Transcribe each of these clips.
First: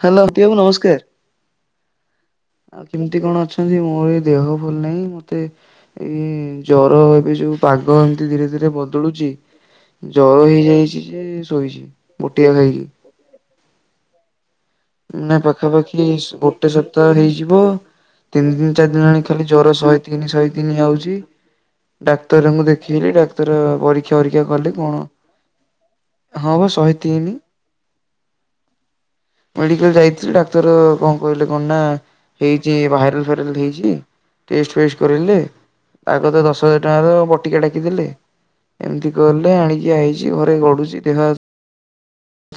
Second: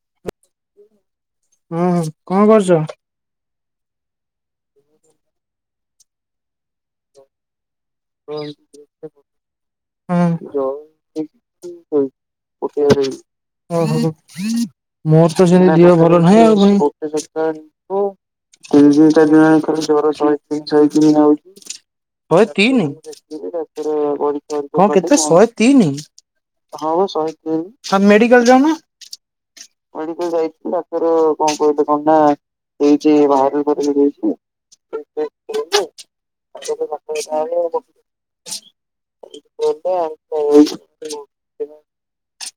Hello, ହାତୀ ଆବୁ ନମସ୍କାର। ହୁଁ କଣ କରୁଛ? ଆଉ କିମ୍ ତି କଣ ଅଛନ୍ତି! ମୋର ଏ ଦେହ ଭଲ ନାହିଁ, ମତେ ଏଇ-ଇ ଜର ଏବେ ଯୋଉ ପାଗ ଏମିତି ଧୀରେ ଧୀରେ ବଦଳୁଚି। ହୁଁ ଜର ହେଇଯାଇଚି ଯେ ଶୋଇଚି, ବଟିଆ ଖାଇକି। ଓହୋ! ମୋର ମାନେ ତ ସେମିତି ଦିହ ପାଖାପାଖି ଭଲ ନାହିଁ, ଆଉ ଗୋଟେ ପୁଣି ସପ୍ତାହ ତିନି ଦିନ୍ ହେଇଯିବ। ଚାରି ତିନି ଦିନ ଚାରି ଦିନ ହେଲାଣି ଦିନ୍ [unintelligible] ଖାଲି ଜର ତିନି ଶହେ ତିନ୍ ତିନି ଶହେ ତିନ୍ ଆଉଛି। ହଉଚି। ଶହେ ଡାକ୍ତରଙ୍କୁ ତିନି! ଦେଖେଇଲି ଡାକ୍ତର ପରୀକ୍ଷା ଫରୀକ୍ଷା କଲେ କଁ, କଣ କେତେ ଶହେ ତିନି? ହଁ ବା ଶହେ ତିନି। ହଁ ମେଡିକାଲ୍ ଯାଉନା! ମେଡିକାଲ୍ ଯାଇଥିଲି, ଡାକ୍ତର କଣ କହିଲେ କଣ ନା? ହେଇଚି ଭାଇରାଲ୍ ଫାଇରାଲ୍ ହେଇଚି। ଟେଷ୍ଟ ଫେଷ୍ଟ କରେଇଲେ। ଆଗ ତ ଦଶହଜାର ଟଆଁ ର ବଟ୍ ଟିକେ ଡାକିଦେଲେ ଏମିତି ଗଲେ ଆଣିକିଆଇଛି ଘରେ ଗଢୁଛି ଦେହ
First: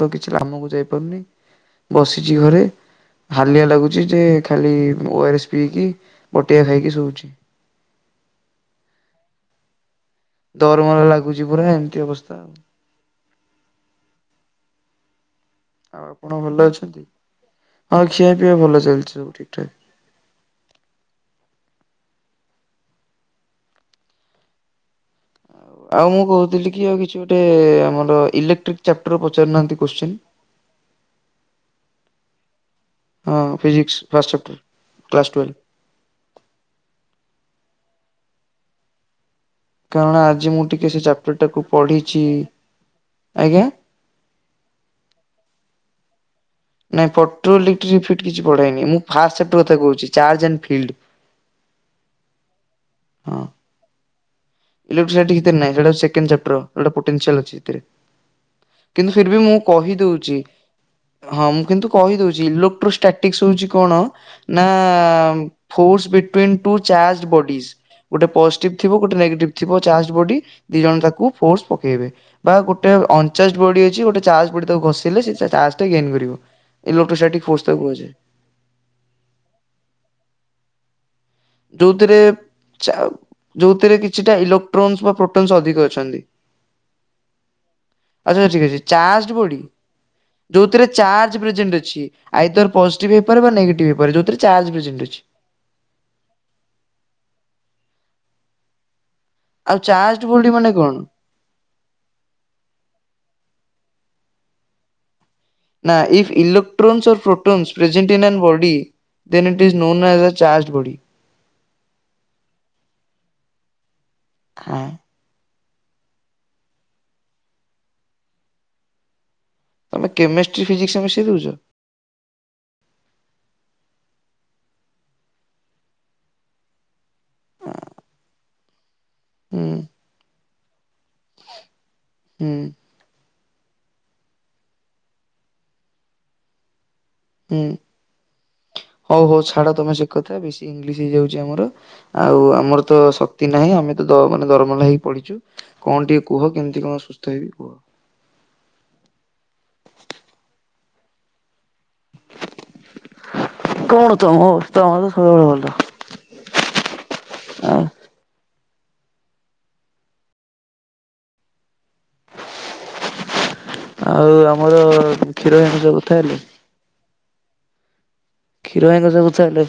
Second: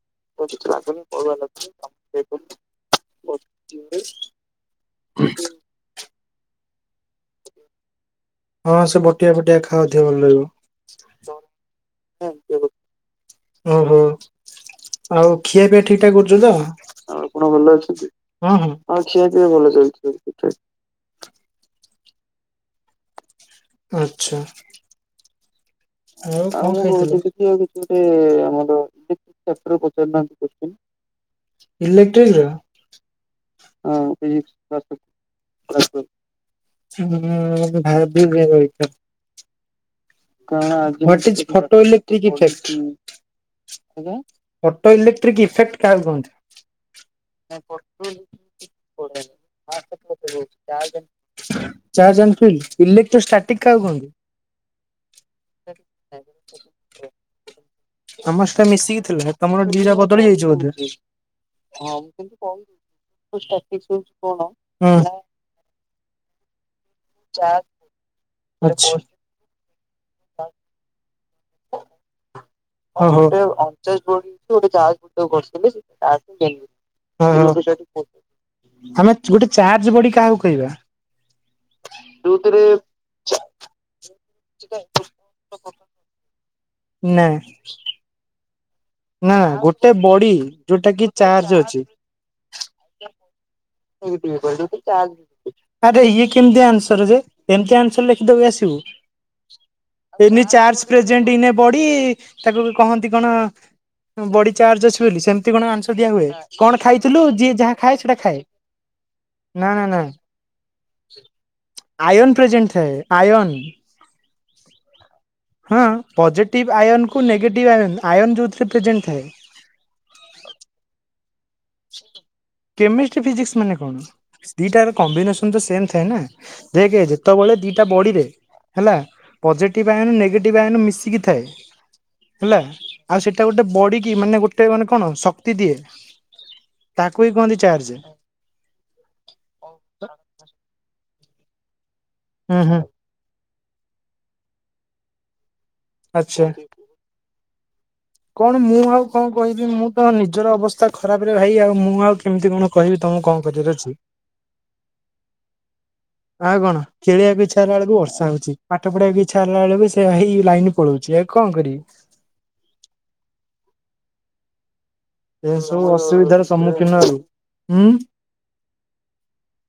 ତ କିଛି କାମକୁ ଯାଇପାରୁନି ବସିଛି ଘରେ ହାଲିଆ ଲାଗୁଚ ଯେ ଖାଲି ଓଆର ଏସ୍ ପିଇକି ବଟିଆ ଖାଇକି ଶୋଉଛି ହଁ ସେ ବଟିଆ ଫଟିଆ ଖାଅ ଦେହ ଭଲ ଲାଗିବ ଦରମର ଲାଗୁଛି ପୁରା ଏମିତି ଅବସ୍ଥା ଆଉ ଓହୋ ଆଉ ଖିଆ ପିଆ ଆଉ ଠିକଠାକ ଆପଣ କରୁଛନ୍ତି ତ ଭଲ ଅଛନ୍ତି? ଆଉଆପଣ ଭଲ ହଁ ଅଛନ୍ତି ଖିଆ ପିଆ ଭଲ ଆଉ ଚାଲିଛି ଖିଆ ସବୁ ଠିକ ପିଇଆ ଠାକ ଭଲ ଚାଲିଛି ଆଛା ଆଉ ମୁଁ କହୁଥିଲି କି ଆଉ କିଛି ଗୋଟେ ଆମାର ଆମର ଇଲେକ୍ଟ୍ରିକ୍ ଚାପ୍ଟର [unintelligible] ପଚାରୁନାହାନ୍ତି କୋଶ୍ଚିନ୍ ନାହାନ୍ତି ଇଲେକ୍ଟ୍ରିକ ହଁ ଫିଜିକ୍ସ ହଁ ଫାଷ୍ଟ ଚାପ୍ଟର ଫିସି୍ କ୍ଲାସ ଟୁଏଲ୍ଭ ହୁଁ ଭ [unintelligible] କାରଣ ଆ ଘଟିଛି ଫୋଟୋ ଇଲେକ୍ଟ୍ରିକ ଫ୍ୟାକ୍ଟ୍ରି ଆଜ୍ଞା [unintelligible] ଅଟୋ ଇଲେକ୍ଟ୍ରିକ ଇଫେକ୍ଟ କାହାକୁ କୁହନ୍ତି ନାଇଁ ପଟ୍ରୋଇଲେ୍ଇଫେକଟେ କିଛି ପଢେନି ମୁଁ ଫାଷ୍ଟ [unintelligible] କଥାକହୁଛି ଚାର୍ଜ ଆନ fit charge and feel electrostatic କାହାକୁ କୁହନ୍ତୁ ଇଁର ଆମର ସହିତ ମିଶିକି ଥିଲା ତମର ିରାା ବଦଳି କହିଦଉଛି ଯାଇଛି ବୋଧେ ହଁ ମୁଁ କିନ୍ତୁ କହିଦଉଛି ଇଲେୋକ୍ଟ୍ରୋଷ୍ଟାଟିକସ ହଉଛି କଣ ନା force between two charge bodies ଗୋଟେ ପଜିଟିଭ୍ ଆଚ୍ଛା ଥିବ ଗୋଟେ ନେଗେଟିଭ ଥିବ ଚାର୍ଜ ବଡି ଦି ଜଣ ତାକୁ ଫୋର୍ସ ପକେଇବେ ବା ଗୋଟେ ଓ ହୋ। ଅଣଚାଶ ବଡି ଅଛି ଗୋଟେ ଚ ବଡି ତାକୁ ଘଷିଲେ ସେ ଚ ଟା ଗେନ୍ କରିବ ଲେକ୍ଟ୍ରୋସାଇଟିକ ଫୋର୍େ ପେ ଆମେ ଗୋଟେ ଚାର୍ଜ ବଡିି କାହାକୁ କହିବା ଯୋଉଥିରେ ଯୋଉଥିରେ କିଛି କିଛିଟା ଇଲେକ୍ଟ୍ରୋନ୍ସ ବା ପ୍ରୋଟୋନ୍ସ ଅଧିକ ଅଛନ୍ତି ହଁ ଆଛା ଠିକ ଅଛି ଚ ବଡି ଯୋଉରେ ଯୋଉଟା କି ଚାର୍ଜ ଅଛି ଅ ଆଇ ତୋର ପଜିଟିଭ ହେଇପାରେ ବା ନଗେଟିଭ୍ଇପାରେ ଯଉଥିରେ ଚ ଅଛି ଆରେ ଇଏ କେମିତି ଆନ୍ସର ଯେ ଏମିତି ଆନ୍ସର ଲେଖିଦବ ଆସିବୁ ଆଉ ଚାର୍ଜ ଏନୀ ବଡି ମାନେ ଚାର୍ଜ କଣ? ପ୍ରେଜେଣ୍ଟ ଇେନେ ବଢ ତାକୁ କହନ୍ତି କଣ ବଡି ଚାର୍ଜ ଅଛି ବୋଲି ସେମତି କଣ ନା ଆଂସ ଦିଆ ହୁଏ ଇଫ୍ କଣ ଇଲେକ୍ଟ୍ରୋନ୍ସ ଅର୍ ଖାଇଥିଲୁ ଯିଏ ପ୍ରୋଟୋନ୍ସ ଯାହା ଖାଏ ପ୍ରେଜେଣ୍ଟ ସେଇଟା ଇନ୍ ଆନ୍ ଖାଏ ବଡି ଦେନ୍ ଇଟ୍ ନା ଇଜ୍ ନା ନା known as a charge body. Ion present ଥାଏ ଆୟନ ଖଏ ହଁ ପଜିଟିଭ୍ ଆୟନକୁ ନେଗେଟିଭ୍ ଆୟନ୍ ଆୟନ୍ ଯେଉଁଥିରେ ପ୍ରେଜେଣ୍ଟ ଥାଏ ତମେ କେମେଷ୍ଟ୍ରି ଫିଜିକ୍ସ ମିଶି ଦଉଛ କେମେଷ୍ଟ୍ରି ଫିଜିକ୍ସ ମାନେ କଣ ଦିଟା କମ୍ବିନେସନ ତ ସେମ ଥାଏ ନା ଦେଖ ଯେତେବେଳେ ଦିଟା ବଡିରେ ହେଲା ହୁଁ ପଜିଟିଭ ଆଇନ ନେଗେଟିଭ ଆଇନ ମିଶିକି ଥାଏ ହୁଁ ହେଲା ଆଉ ସେଇଟା ଗୋଟେ ବଡିକି ମାନେ ଗୋଟେ ମାନେ କଣ ଶକ୍ତି ଦିଏ ତାକୁ ବି କୁହନ୍ତି ହୁଁ। ଚାର୍ଜ ହଉ ହଉ ଛାଡା ତମେ ସେ କଥା ବେଶୀ ଇଂଲିଶ ହେଇଯାଉଛି ଆମର ଆଉ ହୁଁ ହୁଁ ଆମର ତ ଶକ୍ତି ନାହିଁ ଆମେ ତ ମାନେ ଦରମଲା ହେଇକି ପଡିଛୁ କଣ ଟିକେ ଆଚ୍ଛା କୁହ କେମତି କଣ ସୁସ୍ଥ ହେବି କୁହ। କଣ ମୁଁ ଆଉ କଣ କହିବି ମୁଁ ତ ନିଜର ଅବସ୍ ଖରାପରେ ଭାଇ ଆଉ ମୁଁ ଆଉ କେମିତି କଣ କହିବି ତମକୁ କଣ କରିବାର ଅଛି। ତମ ତମ ତ ସଦାବେଳେ ଭଲ। ଆଉ କଣ ଖେଳବାକୁ ଇଚ୍ଛା ଆ ହେଲା ବେଳକୁ ବର୍ଷା ହୋଉଛି ପାଠ ପଢିବାକୁ ଇଚ୍ଛା ହେଲା ବେଳକୁ ସେ ଭାଇ ଲାଇନ ପଳୋଉଚି ଆଉ କଣ କରିବି। ଆଉ ଆମର କ୍ଷୀର ଏ ଭାଇଙ୍କ ସବୁ ସହ କଥା ହେଲେ? ଅସୁବିଧାର ସମ୍ମୁଖୀନ ହେବୁ ଉଁ। କ୍ଷୀର ଭାଇଙ୍କ ସହ କଥାହେଲେ?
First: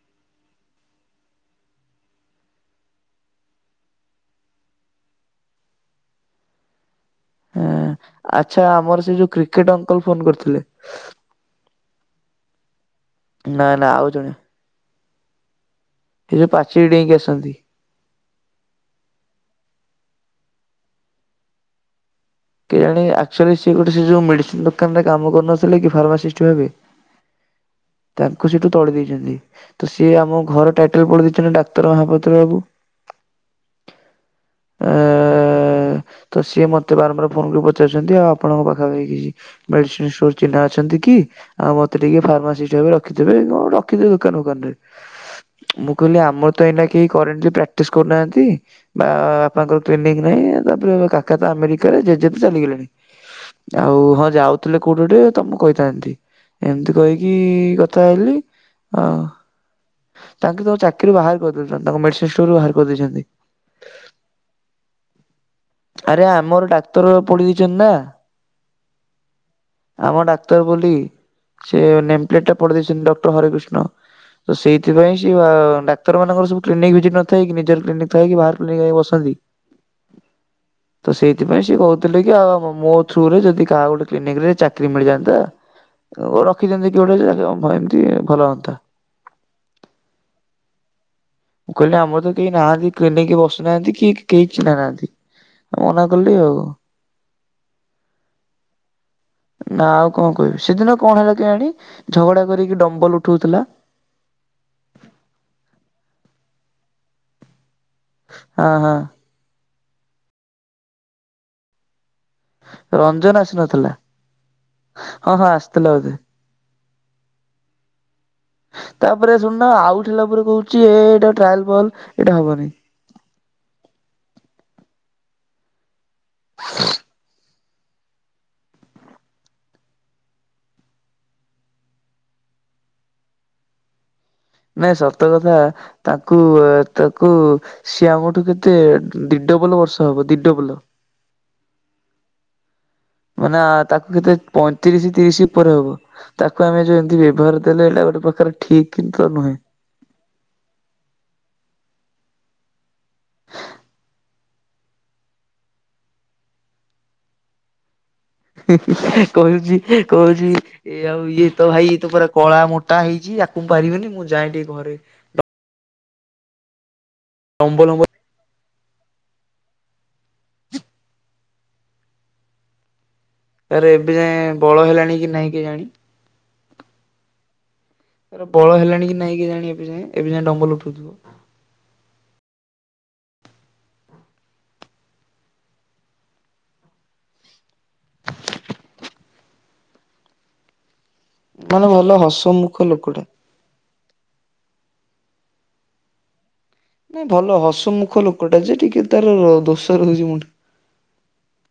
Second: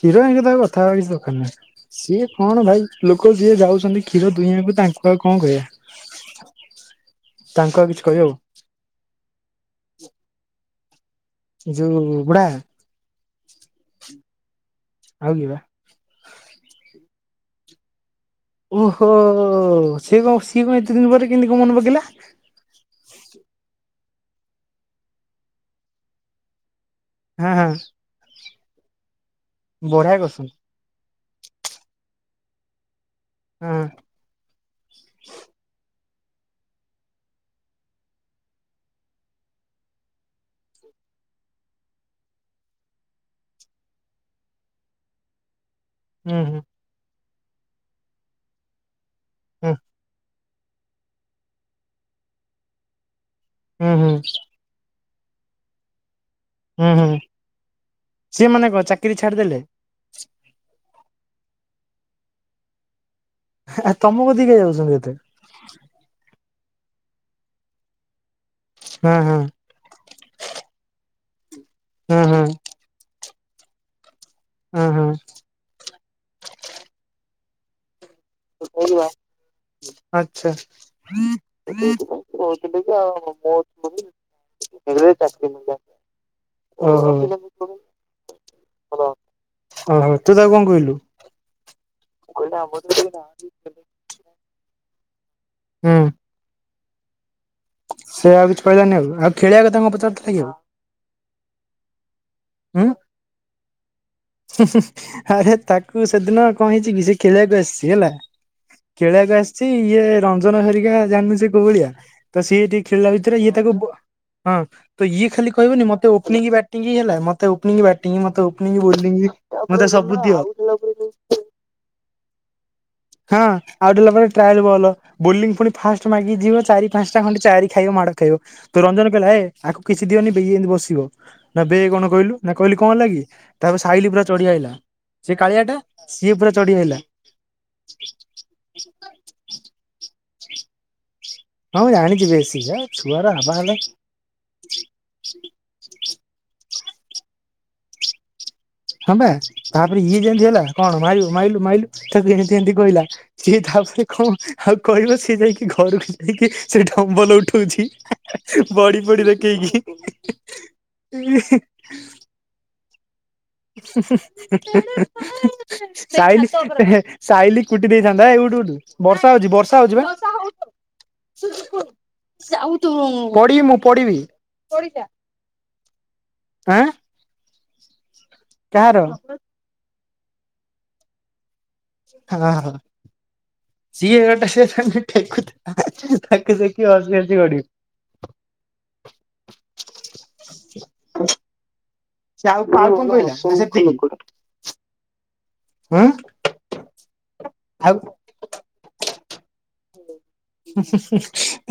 କ୍ଷୀର ଭାଇଙ୍କ ତାଉ କଥା ହବା କିଛି ଦରକାର ନାଇ। ସିଏ କଣ ଭାଇ ଲୋକ ଯିଏ ଯାଉଛନ୍ତି କ୍ଷୀର ଦୁହିଁବାକୁ ତାଙ୍କୁ ଆଉ କଣ କହିବା। ତାଙ୍କୁ ଆଉ କିଛି କହିହବ। ଆଚ୍ଛା ଆମର ସେଇ ଯୋଉ କ୍ରିକେଟ୍ ଅଙ୍କଲ ଫୋନ କରିଥିଲେ। ଯୋଉ ବୁଢା ନା ନା ଆଉ ଜଣେ ଆଉ କିଏ ବା? ଏଇ ଯୋଉ ପାଚେରି ଡେଇଁକି ଆସନ୍ତି। ଓହୋ ସିଏ କଣ ସିଏ କଣ ଏତେ ଦିନ ପରେ କେମତି କଣ ମନେ ପକେଇଲା। କେଜାଣି ଆକଚୁଆଲି ସିଏ ଗୋଟେ ସେ ଯୋଉ ମେଡିସିନ ଦୋକାନରେ କାମ କରୁନଥିଲେ କି ଫାର୍ମାସିଷ୍ଟ ଭାବେ ହଁ ହଁ ତାଙ୍କୁ ସେଠୁ ତଡି ଦେଇଚନ୍ତି ତ ବଢିଆ ସିଏ ଆମ କରୁଛନ୍ତି ଘର ଟାଇଟେଲ ପଢି ଦେଇଚନ୍ତି ଡାକ୍ତର ମହାପାତ୍ର ବାବୁ ହଁ। ଅ ତ ସିଏ ମତେ ବାରମ୍ବାର ଆପଣଙ୍କୁ ପଚାରୁଚନ୍ତି ଆଉ ଆପଣଙ୍କ ପାଖାପାଖୀ କିଛି ମେଡ଼ିସିନ ଷ୍ଟୋର ଚିହ୍ନା ଅଛନ୍ତି କି ଆଉ ମତେ ଟିକେ ଫାର୍ମାସିଷ୍ଟ ଭାବେ ରଖିଦେବେ କଣ ରଖିଦେବେ ଦୋକାନ ଫୋକାନରେ ମୁଁ କହିଲେ ଆମର ହୁଁ ତ ଏଇନା କେହି କରେଣ୍ଟଲି ପ୍ରାକ୍ଟିସ କରୁନାହାନ୍ତି। ବା ହୁଁ ବାପାଙ୍କର ଟ୍ରେନିଂ ନାହିଁ ତାପରେ କାକା ତ ଆମେରିକାରେ ଜେଜେ ତ ଚାଲିଗଲେଣି। ହୁଁ ହୁଁ ଆଉ ହୁଁ ହଁ ଯାଉଥିଲେ କୋଉଠି ଗୋଟେ ତ ମୁଁ କହିଥାନ୍ତି। ହୁଁ ଏମତି ହୁଁ କହିକି କଥା ହେଲିି ସିଏ ମାନେ କଣ ଆ ଚାକିରି ଛାଡିଦେଲେ ତାଙ୍କେ ତାଙ୍କୁ ଚାକିରୁ ବାହାର କରିଦେଇଚନ୍ତି ତାଙ୍କ ମେଡିସିନ ଷ୍ଟୋରରୁ ବାହାର କରିଦେଇଛନ୍ତି। ଆ ତମ କତିକି କାଇଁ ଯାଉଚନ୍ତି ଏତେ? ଆରେ ଆମର ଡାକ୍ତର ପଡି ଦେଇଚନ୍ତି ନା ହଁ ହଁ। ଆମର ଡାକ୍ତର ବୋଲି ସେ ହଁ ହଁ ନେମପ୍ଲେଟଟା ପଢିଦେଇଚନ୍ତି ଡକ୍ଟର ହରେକୃଷ୍ଣ। ତ ହଁ ହଁ ସେଇଥିପାଇଁ ସେ ଡାକ୍ତର ମାନଙ୍କର ସବୁ କ୍ଲିନିକ ଭିଜିଟ ନ ଥାଏ କି ନିଜର କ୍ଲିନିକ୍ ଆଚ୍ଛା। ତ ସେଇଥିପାଇଁ ସିଏ କୋହୁଥିଲେ କି ଆଉ ମୋ ଥ୍ରୁରେ ଯଦି କାହା ଗୋଟେ କ୍ଲିନିକରେ ଚାକିରି ମିଳିଯାଆନ୍ତା ଅ ରଖିଦିଅନ୍ତି କିଏ ଓହୋ ଗୋଟେ ଯେ ହଁ ଏମତି ଭଲ ହୁଅନ୍ତା। ଓହୋ ତୁ ତାକୁ କଣ କହିଲୁ? ମୁଁ କହିଲି ଆମର ତ କେହି ନାହାନ୍ତି କ୍ଲିନିକ ବସୁନାହାନ୍ତି କି କେହି ଚିହ୍ନା ନାହାନ୍ତି। ହୁଁ ମନା କଲି ଆଉ ସେ ଆଉ କିଛି କହିଲାନି ଆଉ ଆଉ ଖେଳିବା କଥା ନା କଣ ପଚାରୁଥୁଲା କି ଆଉ? କହିବି ସେଦିନ କଣ ହେଲା କେୟାଣି ଝଗଡା କରିକି ଡମ୍ବଲ ଉଠୋଉଥୁଲା। ହୁଁ ହୁଁ ଆରେ ତାକୁ ସେଦିନ କଣ ହେଇଚି କି ସେ ଖେଳିବାକୁ ଆସଚି ହେଲା ହଁ ହଁ ଖେଳବାକୁ ଆସଚି ଇଏ ରଞ୍ଜନ ହରିକା ଜାଣନୁ ସିଏ କୋଉ ଭଳିଆ। ତ ସିଏ ଟିକେ ଖେଳିଲା ରଞ୍ଜନ ଭିତରେ ଇଏ ତାକୁ ଆସିନଥିଲା ବ ହଁ ତ ଇଏ ହଁ ହଁ ଖାଲି କହିବନି ଆସିଥିଲା ମତେ ବୋଧେ ଓପନିଙ୍ଗ ବ୍ୟାଟିଂ ହେଲା ମତେ ଓପିନିଙ୍ଗ ବ୍ୟାଟିଂ ମତେ ଓପନିଙ୍ଗ ବୋଲିଂ ତାପରେ ଶୁଣନା ମତେ ଆଉଟ୍ ସବୁ ହେଲା ପରେ କହୁଛି ଏ ଦିଅ ଏଇଟା ଟ୍ରାଏଲ ବଲ୍ ଏଇଟା ହବନି। ହଁ ଆଉଟ୍ ହେଲା ପରେ ଟ୍ରାଏଲ୍ ବଲ୍। ବୋଲିଂ ପୁଣି ଫାଷ୍ଟ ମାଗିକି ଯିବ ଚାରି ପାଞ୍ଚଟା ଖଣ୍ଡେ ଚାରି ଖାଇବ ମାଡ଼ ଖାଇବ। ତ ରଞ୍ଜନ କହିଲା ଏ ଆକୁ କିଛି ଦିଅନି ବ ଏମିତି ବସିବ। ନା ବେ କଣ କହିଲୁ ନା କହିଲି କଣ ହେଲାକି କି ତାପରେ ସାହିଲ୍ ପୁରା ଚଢି ଆଇଲା ନାଇଁ ସତ ସେ କଥା କାଳିଆ ଟା ସିଏ ତାଙ୍କୁ ପୁରା ଚଢି ଆଇଲା ଏତେ କୁ ସିଏ ଆମଠୁ କେତେ ଦିଡବଲ ବର୍ଷା ହବ ଦିଡବଲ ହଁ ମୁଁ ଜାଣିଛି ବେଶି ହେ ମାନେ ଆ ତାକୁ କେତେ ପଇଁତିରିଶ ତିରିଶ ଉପରେ ହବ। ତାକୁ ଆମେ ଯୋଉ ଏମତି ବ୍ୟବହାର ଦେଲେ ଏଇଟା ଗୋଟେ ପ୍ରକାର ଠିକ ହଁ କିନ୍ତୁ ବା ନୁହେଁ। ତାପରେ ଇଏ ଯେମିତି ହେଲା କଣ ମାରିବୁ ମାଇଲୁ ମାଇିଲୁ କୁ ଏମିତି ଏମିତି କହିଲା। ସିଏ ତାପରେ କଣ ଆଉ କହିବ ସିଏ ଯାଇକି ଘରକୁ ଯାଇକି ସେ ଡମ୍ବଲ ଉଠଉଛି [unintelligible] ହୁଁ, ବଡି ଫଡି ହୁଁ ଦେଖେଇକି କହୁଛି କହୁଛି ଏ ଆଉ ଇଏ ତ ଭାଇ ତ ପରା କଳା ମୋଟା ହେଇଛିି ଯା ହୁଁ, ହୁଁ [unintelligible] ସାଇଲି ହେ ହେ ସାଇଲି ଲମ୍ବ କୁଟି ଲମ୍ବ ଦେଇଥାନ୍ତା ହେ ଉଠ ଉଠ [unintelligible] ବର୍ଷା ହଉଛି ବର୍ଷା ହଉଛି ବେ ସାଉତୁ ମୁଁ ପଡ଼ିବି ମୁଁ ତାର ଏବେ ପଡ଼ିବି ଯାଏଁ ବଳ ପଡ଼ିଯା ହେଲାଣି କି ନାହିଁ କେଜାଣି। ହା ଏ ବଳ ହେଲାଣି କି ନାଇଁ କି ଜାଣି ଏବେ ଯାଏ ଏବେ ଯାଏଁ ଡମ୍ବଲ ଉଠଉଠିବ। ହଁ, ହଁ। ସିଏ ଗୋଟେ ତାକୁ ଟେକୁ ଥିଲା ତାକୁ ଦେଖି ହସି ଆସି ଗଡିିବୁ [unintelligible] ମାନେ ଭଲ ହ ସେ ଆଉ କାହାକୁ କଣ କହିଲା? ନା ସେତିକି। ହୁ। ନାଇ ଭଲ ହସମୁଖ ଲୋକଟା ଯେ ଟିକେ ତାର ଦୋଷ ରହୁଛି ମୁଣ୍ଡ ହୁଁ, ହୁଁ,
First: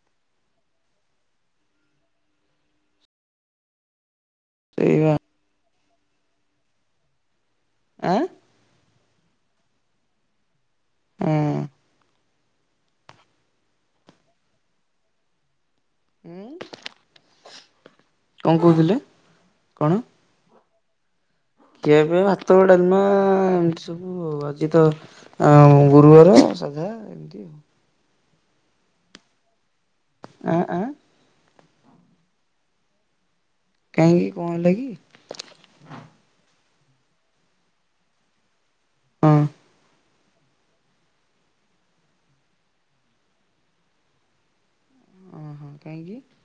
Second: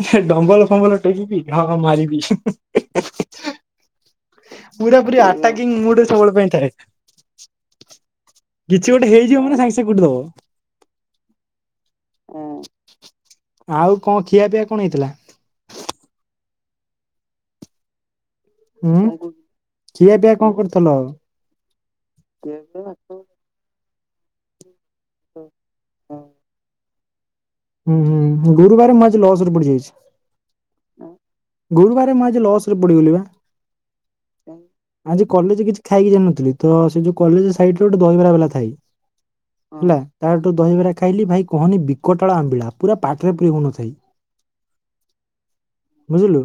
ହୁଁ ଡମ୍ବଲ ଫମ୍ବଲ ଟେକିବି ଢାବା ମାରିବି। ପୁରା ସେଇବା ପୁରି ଆଟାକିଙ୍ଗ ମୁଡରେ ସବୁବେଳ ପାଇଁ ଥାଏ। ଆଁ। କିଛି ଗୋଟେ ହେଇଯିବ ମାନ ସାଙ୍ଗେ ସାଙ୍ଗେ କୁଟି ଦବ। ଉଁ। ହଁ। ଆଉ କଣ ଖିଆପିଆ କଣ ହେଇଥିଲା? ଉଁ। ହୁଁ ଖିଆ ପିଆ କଣ କରୁଥିଲ ଆଉ? ଖିଆପିଆ ଭାତ, ଡାଲମା ଏମତି ସବୁ ଆଜି ତ ଆଉ ଗୁରୁବାର ସାଧା ଏମତି ଆଉ। ହୁଁ, ହୁଁ ଗୁରୁବାର ମୁଁ ଆଜି ଲସ୍ ରେ ପଡି ଯାଇଛି। ଆଁ ଆଁ। ଗୁରୁବାର ମୁ ଆଜି ଲସ୍ ରେ ପଡିଗଲି ବା କାହିଁକି କଣ ହେଲା କି? ଆଜି କଲେଜେ କିଛି ଖାଇକି ଜାଇିନଥିଲି ତ ସେ ଯୋଉ କଲେଜ ସାଇଡ ରେ ଗୋଟେ ଦହିବରା ବାଲା ଥାଇ ହଁ। ହେଲା ତାଠୁ ଦହିବରା ଖାଇଲି ଭାଇ କହନି ବିକଟ କଟଳ ଆମ୍ବିଳା ପୁରା ପାଟିରେ ପୁରି ହଉନଥାଇ। ହଁ ହଁ କାହିଁକି? ବୁଝିଲୁ।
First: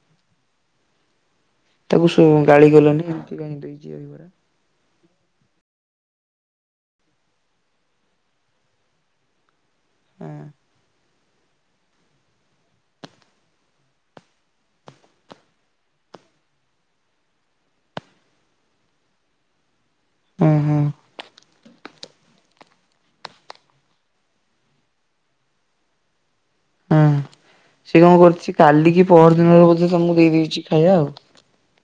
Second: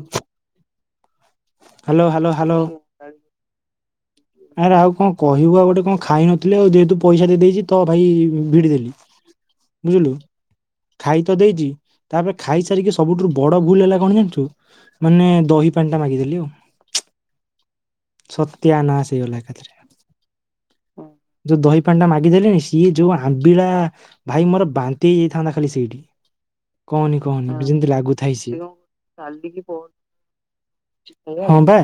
ହାଲୋ ତାକୁ ସୋ ହାଲୋ ହାଲୋ ଗାଳି କଲନି ଏମିତି କାହିଁ ଦେଇଛି ଦହି ବରା। ଆରେ ଆଉ କଣ କହିବୁ ଆଉ ଗୋଟେ କଣ ଖାଇ ନଥିଲେ ଆଉ ଯେହେତୁ ପଇସା ଦେଇଦେଇଛି ତ ଭାଇ ଭିଡି ଦେଲି। [unintelligible] ବୁଝିଲୁ ଖାଇ ତ ଦେଇଚି ତାପରେ ଖାଇ ସାରିକି ସବୁଠୁରୁ ବଡ ଭୁଲ ହେଲା କଣ ଜାଣିଛୁ ମାନେ ଦହି ପାଣି ଟା ମାଗିଦେଲି ଚୁ ସତ୍ୟାନାଶ। ହେଇଗଲା ଏକା ଥେରକା। ଅଁ ହଁ। ଯୋଉ ଦହି ପାଣି ଟା ମାଗିଦେଲେଣି ସିଏ ଯୋଉ ଆମ୍ବିଳାା ଭାଇ ମୋର ବାନ୍ତି ହେଇଯାଇଥାନ୍ତା ଖାଲି ସେଇଠି। ହଁ କହନି କହନି ଯେମିତି ସେ କଣ ଲାଗୁଥାଇ କରୁଚି ସିଏ। କାଲି କି ପହର ଦିନରେ ବୋଧେ ତମକୁ ଦେଇ ଦେଇଚି ଖାଇବା ଆଉ। ହଁ ବା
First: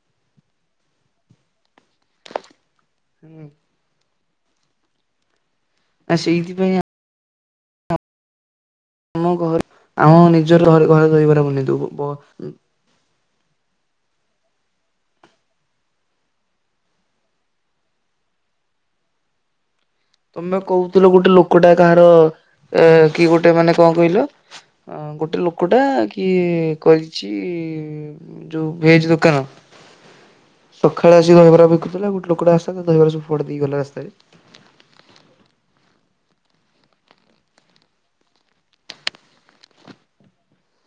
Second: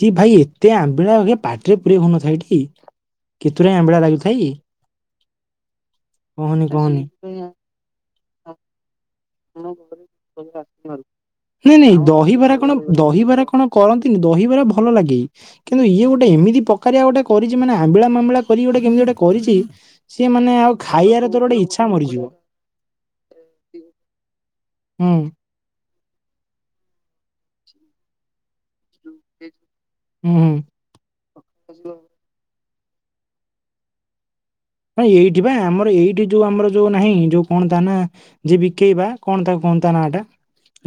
ସିଏ ଭାଇ ଏତେ ଆମ୍ବିଳା ଏ ପାଟିରେ ପୁରେଇ ହଉନଥାଏ ଟି କେତେ ରୁଏ ଆମ୍ବିଳା ଲାଗୁଥାଇ ଆ କହନି ସେଇଥିପାଇଁ କହନି। ଅ ଆମ ଘର ଆମ ନିଜର ଘରେ ଘରେ ଦହିବରା ବନେଇ ନାଇଁ ଦବୁ ନାଇଁ ବ ଦହିବାର କଣ ଦହିବାର କଣ କରନ୍ତିନି ଦହିବାର ଭଲ ଲାଗେ। କିନ୍ତୁ ଇଏ ଗୋଟେ ଏମିତି ପ୍ରକାରିଆ ଗୋଟେ କରିଚି ମାନେ ଆମ୍ବିଳା ମାମ୍ବିଳା କରି କି ଗୋଟେ କେମିତି ଗୋଟେ କରିଛି ସିଏ ମାନେ ତମେ ଆଉ ଆଉ କହୁଥିଲ ଖାଇବାର ଗୋଟେ ତୋର କୋଉଠି ଲୋକଟା ଇଚ୍ଛା କାହାର ମରିଯିବ। କୁକୁଡ଼ା ଏ କି ଗୋଟେ ମାନେ କଣ କହିଲ ହୁଁ ଗୋଟେ ଲୋକ ଟେ କିଏ କରିଛି ଯୋଉ ଭେଜ୍‌ ଦୋକାନ। ହୁଁ ହୁଁ ସଖାଳେ ଆସିି ଦହିବରା ବିକୁଥିଲା ଗୋଟେ ଲୋକ ଟା ଆସିଲା ତା ଦହିବରା ସବୁ ଫୋପାଡି ଦେଇ ଗଲା ରାସ୍ତାରେ। ଆଁ ଏଇଠି ପା ଆମର ଏଇଠି ଯୋଉ ଆମର ଯୋଉ ନାହିଁ ଯୋଉ କଣ ତା ନା ଯିଏ ବିକେଇ ବା କଣ ତା କଅଣ ତା ନା ଟା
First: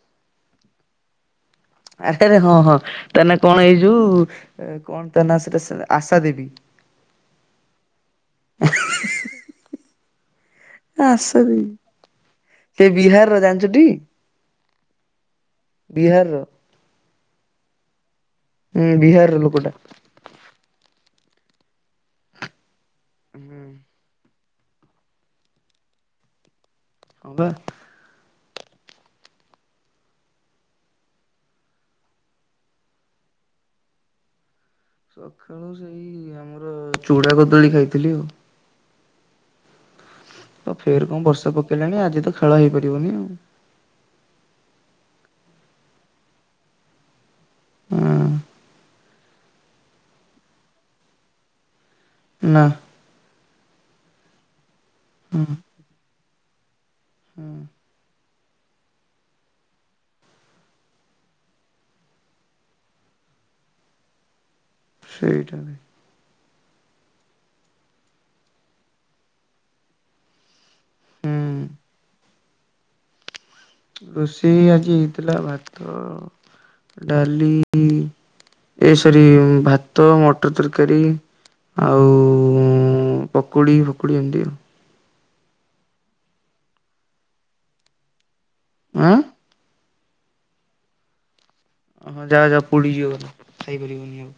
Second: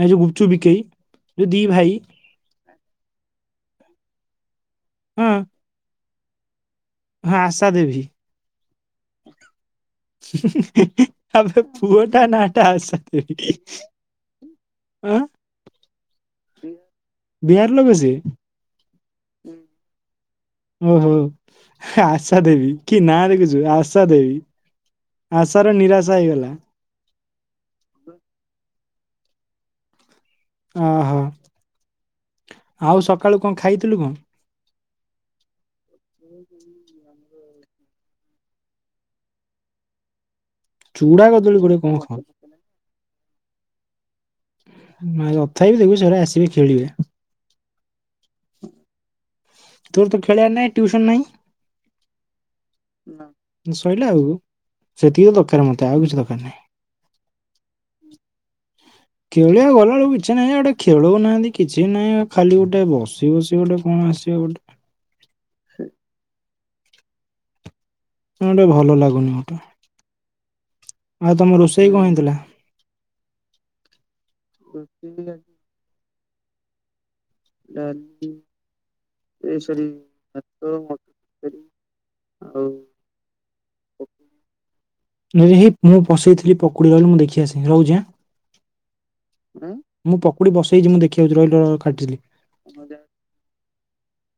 ଏ ଯୋଉ ଗୁପ୍ ଚୁପ୍ ବିକେଇ ଯୋ ଦି ଭାଇ। ଆରଟାରେ ହଁ ହଁ ତା ନା କଣ ଏଇ ଯୋଉ କଣ ତା ହଁ ନା ସେଟା ଆଶା ଦେବି। ହଁ ଆଶା ଦେବୀ। ଆଶା ଆବେ ଦେବୀ ପୁଅଟା ନା ଏଟା ସେ ଆଶା ବିହାରର ଦେବି। ଜାଣିଛୁଟି ଆଁ ବିହାରର। ବିହାର ଲୋକ ସେ। ହୁଁ ବିହାରର ଲୋକଟା। ଓହୋ ଆଶା ଦେବୀ କି ନାଁ ହୁଁ ଦେଖୁଛୁ ଆଶା ଦେବୀ। ଆଶାର ନିରାଶା ହେଇଗଲା। ହଁ ବା। ଅ ହ ଆଉ ସଖାଳୁ କଣ ଖାଇଥିଲୁ କଣ? ସଖାଳୁ ସେଇ ଆମର ଚୂଡ଼ା କଦଳୀ ଖାଇଥିଲି ଆଉ। ତ ଫେର କଣ ଚୁଡା ବର୍ଷା କଦଳୀ ଗୋଟେ କଣ ପକେଇଲାଣି ଖାଉ ଆଜି ତ ଖେଳ ହେଇପାରିବନି ଆଉ। ନା ତଥାପି ଦେଖିବୁ ସେରା ଆସିବେ ଖେଳିବେ। ହଁ ତୋର ତୋ ଖେଳିବାର ନାହି ଟ୍ୟୁସନ ନାହିଁ। ନା। ସଇଲା ଆଉ ସେତିକି ତ ଦରକାର ମତେ ଆଉ କିଛି ଦରକାର ନାହିଁ। ହଁ। ଖେଳିଆକୁ ଗଲାବେଳକୁ କିଛି ନାହିଁ ଯେ ଗୋଟେ ଖେଳଉନାହାନ୍ତି କିଛି ନାହିଁ ଖାଲି ଗୋଟେ ବସି ବସି ଗୋଟେ କଣ ଆସିବ ଗୋଟେ। ସେଇଠାରେ। କଣ ଗୋଟେ ଭଲ ଲାଗୁନି ମତେ। ଆଉ ତୋମ ରୋଷେଇ କଣ ହେଇଥିଲା? ରୋଷେଇ ଆଜି ହେଇଥିଲା ଭାତ, ଡାଲି ଏ ସରି ଭାତ, ମଟର ତରକାରୀ ଆଉ ଉ, ପକୁଡ଼ି ଫକୁଡ଼ି ଏମିତି ଆଉ। ମୁଁ ହେଇ ମୁଁ ବସେଇଥିଲି ପକୁଡି ରହିଲୁ ମୁଁ ଦେଖି ଆସେ ରହୁଛି ଆଁ। ଆଁ, ମୁଁ ପକୁଡି ବସେଇଛି ମୁଁ ଦେଖିଆଉଛି ରହିଲୁ ରଖ। ଓ ହଁ ଯାଅ ଯାଅ ପୋଡିଯିବ ଖାଇପାରିବନି ଆଉ।